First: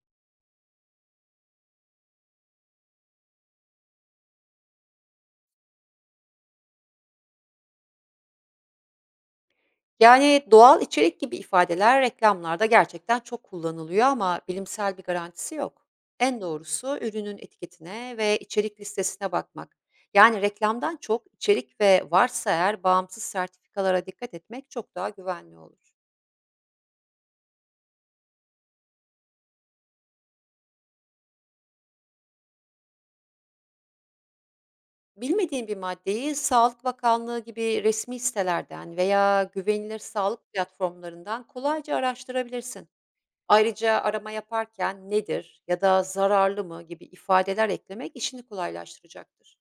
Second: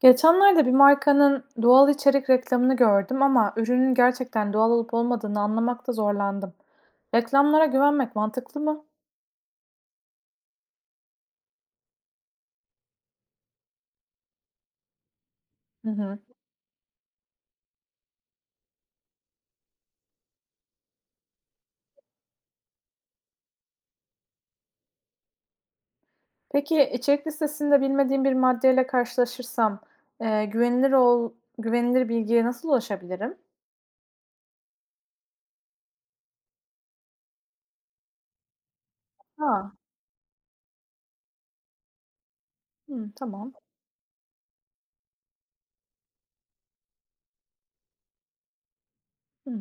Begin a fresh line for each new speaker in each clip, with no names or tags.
Geçenlerde bir markanın doğal içerik reklamını gördüm ama ürünün gerçekten doğal olup olmadığını anlamakta zorlandım. Reklamlara güvenmek mantıklı mı?
Yani, doğal içerik gibi ifadeler reklamlarda gerçekten çok kullanılıyor ama bilimsel bir garantisi yok.
Hı hı.
En doğrusu ürünün etiketine ve içerik listesine bakmak. Yani reklamdan çok içerik ve varsa eğer bağımsız sertifikalara dikkat etmek çok daha güvenli olur.
Peki içerik listesinde bilmediğim bir maddeyle karşılaşırsam e, güvenilir ol, güvenilir bilgiye nasıl ulaşabilirim?
Bilmediğin bir maddeyi Sağlık Bakanlığı gibi resmi sitelerden veya
Ha,
güvenilir sağlık platformlarından kolayca araştırabilirsin.
hı, tamam.
Ayrıca arama yaparken "Nedir?" ya da "Zararlı mı?" gibi ifadeler eklemek işini
Hı.
kolaylaştıracaktır.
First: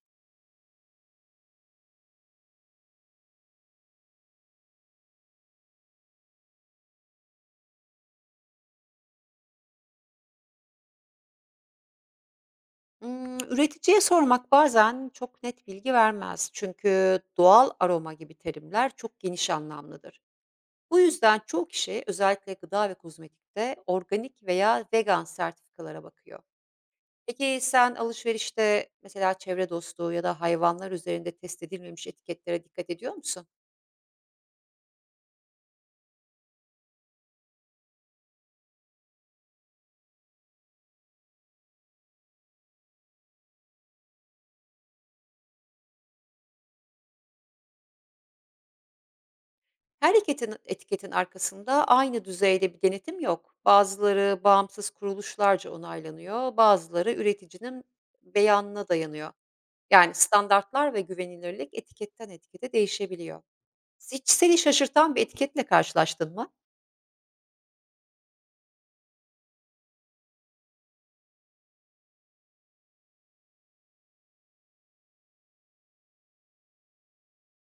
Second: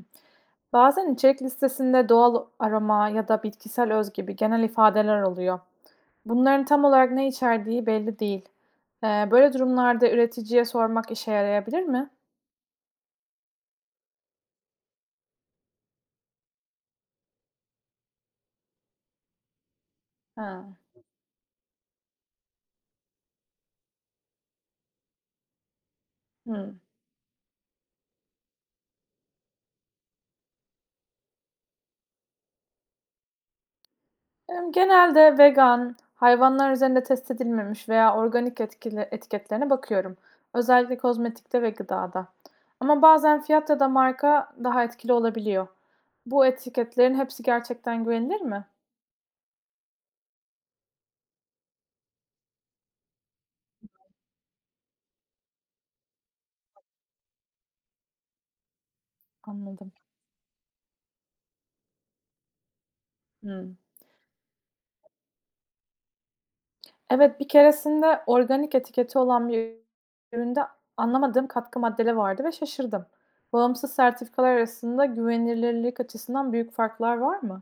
Bazen içerik listesinde doğal aroma ya da bitkisel öz gibi genel ifadeler oluyor. Bunların tam olarak ne içerdiği belli değil. Böyle durumlarda üreticiye sormak işe yarayabilir mi?
Üreticiye sormak bazen çok net bilgi vermez. Çünkü doğal aroma gibi terimler çok geniş anlamlıdır.
Ha,
Bu yüzden çoğu kişi özellikle gıda ve kozmetikte organik veya vegan sertifikalara bakıyor.
hımm.
Peki sen alışverişte mesela çevre dostu ya da hayvanlar üzerinde test edilmemiş etiketlere dikkat ediyor musun?
Genelde vegan, hayvanlar üzerinde test edilmemiş veya organik etkili etiketlerine bakıyorum. Özellikle kozmetikte ve gıdada. Ama bazen fiyat ya da marka daha etkili olabiliyor. Bu etiketlerin hepsi gerçekten güvenilir mi?
Her etiketin arkasında aynı düzeyde bir denetim yok. Bazıları bağımsız kuruluşlarca onaylanıyor, bazıları üreticinin beyanına dayanıyor.
Anladım.
Yani standartlar ve güvenilirlik etiketten etikete değişebiliyor.
Hıı.
Hiç seni şaşırtan bir etiketle karşılaştın mı?
Evet, bir keresinde organik etiketi olan bir üründe anlamadığım katkı maddeleri vardı ve şaşırdım. Bağımsız sertifikalar arasında güvenilirlik açısından büyük farklar var mı?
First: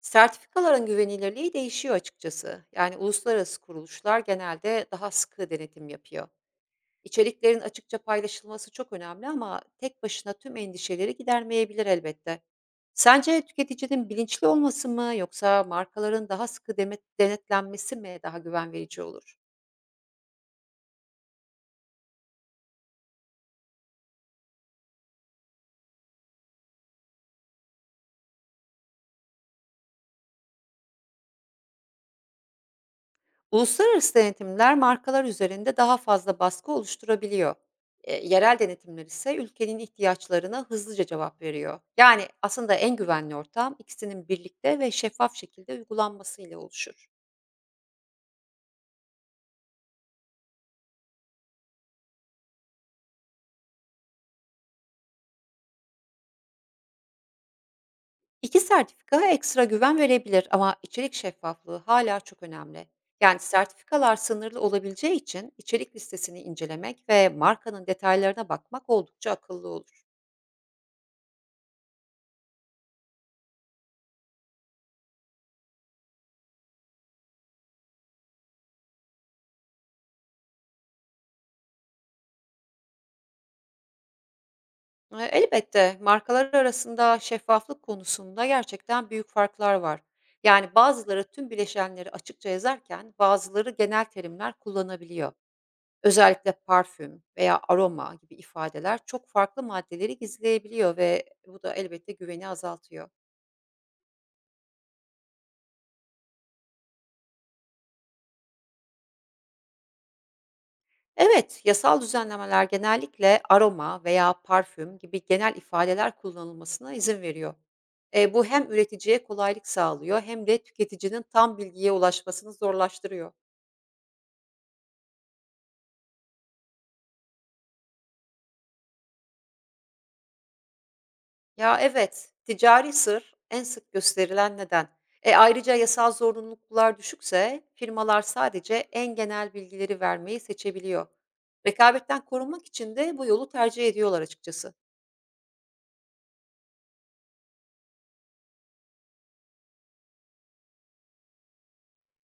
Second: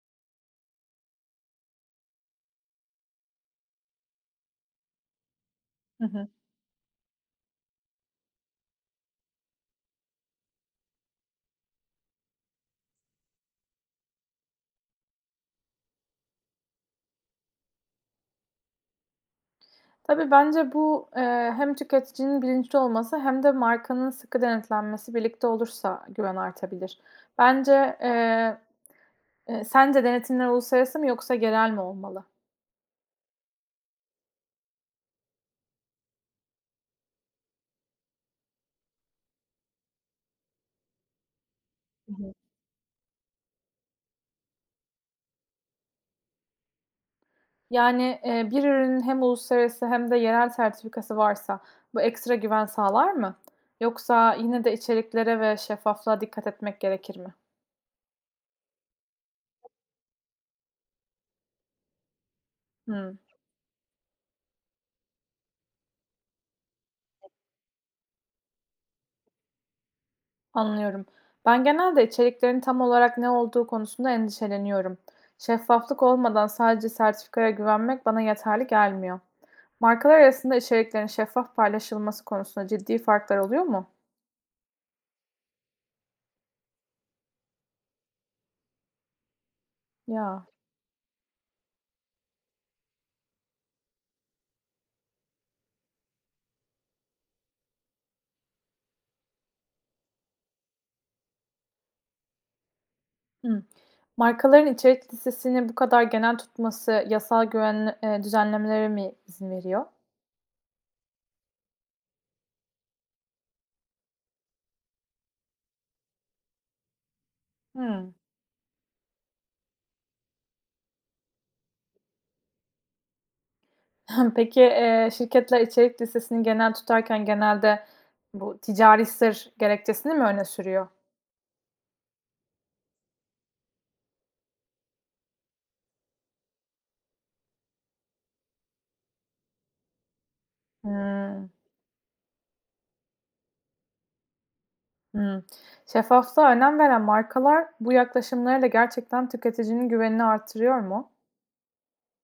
Sertifikaların güvenilirliği değişiyor açıkçası. Yani uluslararası kuruluşlar genelde daha sıkı denetim
Hı hı.
yapıyor. İçeriklerin açıkça paylaşılması çok önemli ama tek başına tüm endişeleri gidermeyebilir elbette. Sence tüketicinin bilinçli olması mı yoksa markaların daha sıkı demet denetlenmesi mi daha güven verici olur?
Tabii bence hem tüketicinin bilinçli olması hem de markanın sıkı denetlenmesi birlikte olursa güven artabilir. Bence e, Sence denetimler uluslararası mı yoksa yerel mi olmalı?
Uluslararası denetimler markalar üzerinde daha fazla baskı oluşturabiliyor. Yerel denetimler ise ülkenin ihtiyaçlarına hızlıca cevap veriyor.
Hı
Yani
hı.
aslında en güvenli ortam ikisinin birlikte ve şeffaf şekilde uygulanmasıyla oluşur.
Yani, bir ürünün hem uluslararası hem de yerel sertifikası varsa bu ekstra güven sağlar mı? Yoksa yine de içeriklere ve şeffaflığa dikkat etmek gerekir mi?
2 sertifika ekstra güven verebilir ama içerik şeffaflığı hala çok önemli.
Hımm,
Yani sertifikalar sınırlı olabileceği için içerik listesini incelemek ve markanın detaylarına bakmak oldukça akıllı olur.
anlıyorum. Ben genelde içeriklerin tam olarak ne olduğu konusunda endişeleniyorum. Şeffaflık olmadan sadece sertifikaya güvenmek bana yeterli gelmiyor. Markalar arasında içeriklerin şeffaf paylaşılması konusunda ciddi farklar oluyor mu?
Elbette markalar arasında şeffaflık konusunda gerçekten büyük farklar var.
Ya.
Yani bazıları tüm bileşenleri açıkça yazarken bazıları genel terimler kullanabiliyor. Özellikle parfüm veya aroma gibi ifadeler çok farklı maddeleri gizleyebiliyor ve bu da elbette güveni azaltıyor.
Hımm. Markaların içerik listesini bu kadar genel tutması yasal güven düzenlemelere mi izin veriyor?
Evet, yasal düzenlemeler genellikle aroma veya parfüm gibi genel ifadeler kullanılmasına izin veriyor.
Hımm.
Bu hem üreticiye kolaylık sağlıyor hem de tüketicinin tam bilgiye ulaşmasını zorlaştırıyor.
Peki, şirketler içerik listesini genel tutarken genelde bu ticari sır gerekçesini mi öne sürüyor?
Ya evet, ticari sır en sık gösterilen neden. Ayrıca yasal zorunluluklar düşükse firmalar sadece en genel bilgileri vermeyi seçebiliyor.
Hımm.
Rekabetten korunmak için de bu yolu tercih ediyorlar açıkçası.
Hımm. Şeffaflığa önem veren markalar bu yaklaşımlarıyla gerçekten tüketicinin güvenini artırıyor mu?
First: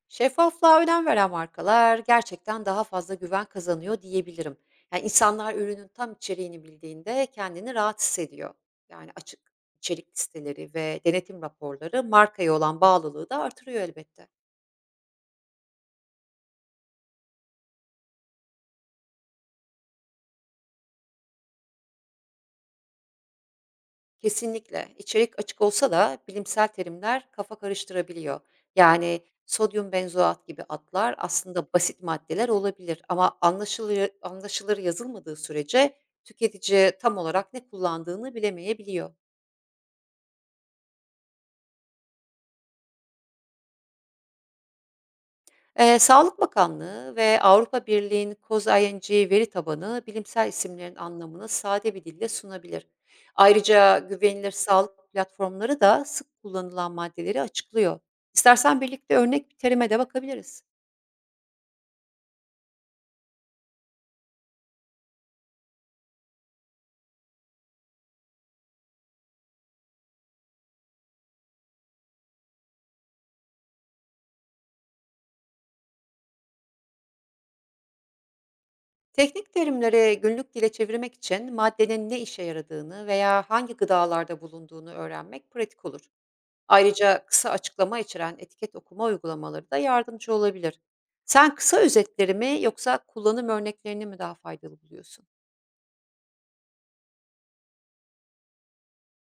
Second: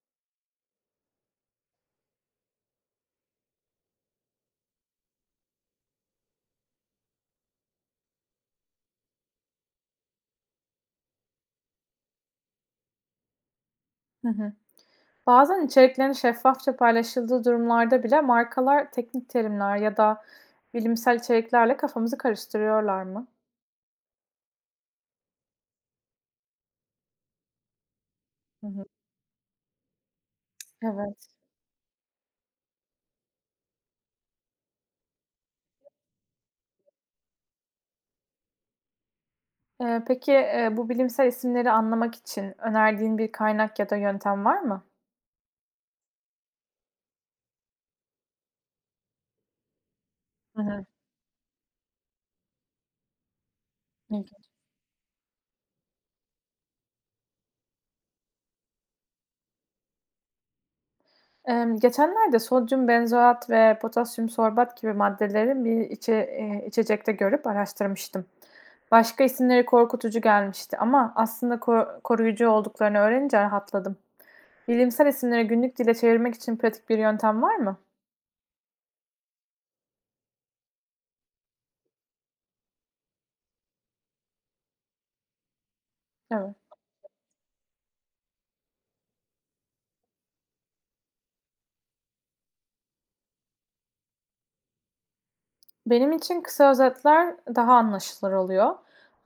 Şeffaflığa önem veren markalar gerçekten daha fazla güven kazanıyor diyebilirim. Yani insanlar ürünün tam içeriğini bildiğinde kendini rahat hissediyor. Yani açık içerik listeleri ve denetim raporları markaya olan bağlılığı da artırıyor
Hı
elbette.
hı. Bazen içeriklerin şeffafça paylaşıldığı durumlarda bile markalar teknik terimler ya da bilimsel içeriklerle kafamızı karıştırıyorlar mı?
Kesinlikle. İçerik açık olsa da bilimsel terimler kafa karıştırabiliyor.
Hı hı.
Yani sodyum benzoat gibi adlar
Evet.
aslında basit maddeler olabilir ama anlaşılır yazılmadığı sürece tüketici tam olarak ne kullandığını bilemeyebiliyor.
Peki, bu bilimsel isimleri anlamak için önerdiğin bir kaynak ya da yöntem var mı?
Sağlık Bakanlığı ve Avrupa Birliği'nin COSING veri tabanı bilimsel
Hı hı.
isimlerin anlamını sade bir dille sunabilir. Ayrıca
İlginç.
güvenilir sağlık platformları da sık kullanılan maddeleri açıklıyor. İstersen birlikte örnek bir terime de bakabiliriz.
Geçenlerde sodyum benzoat ve potasyum sorbat gibi maddeleri bir içe içecekte görüp araştırmıştım. Başka isimleri korkutucu gelmişti ama aslında koruyucu olduklarını öğrenince rahatladım. Bilimsel isimleri günlük dile çevirmek için pratik bir yöntem var mı?
Teknik terimleri günlük dile çevirmek için maddenin ne işe yaradığını veya hangi gıdalarda bulunduğunu öğrenmek pratik olur.
Evet.
Ayrıca kısa açıklama içeren etiket okuma uygulamaları da yardımcı olabilir. Sen kısa özetleri mi yoksa kullanım örneklerini mi daha faydalı buluyorsun?
Benim için kısa özetler daha anlaşılır oluyor.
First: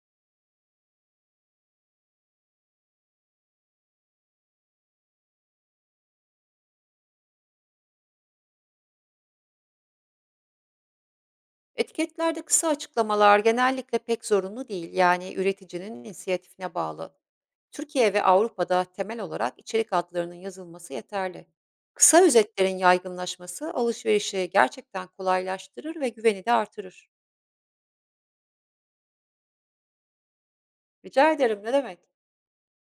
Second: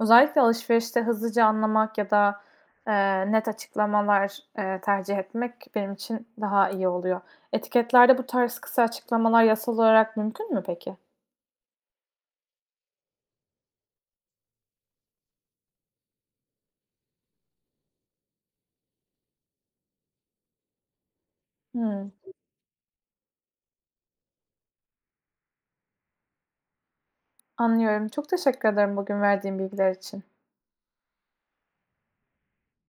Özellikle alışverişte hızlıca anlamak ya da net açıklamalar tercih etmek benim için daha iyi oluyor. Etiketlerde bu tarz kısa açıklamalar yasal olarak mümkün mü peki?
Etiketlerde kısa açıklamalar genellikle pek zorunlu değil. Yani üreticinin inisiyatifine bağlı. Türkiye ve Avrupa'da temel olarak içerik adlarının yazılması yeterli.
Hımm,
Kısa özetlerin yaygınlaşması alışverişi gerçekten kolaylaştırır ve güveni de artırır.
anlıyorum. Çok teşekkür ederim bugün verdiğin bilgiler için.
Rica ederim, ne demek.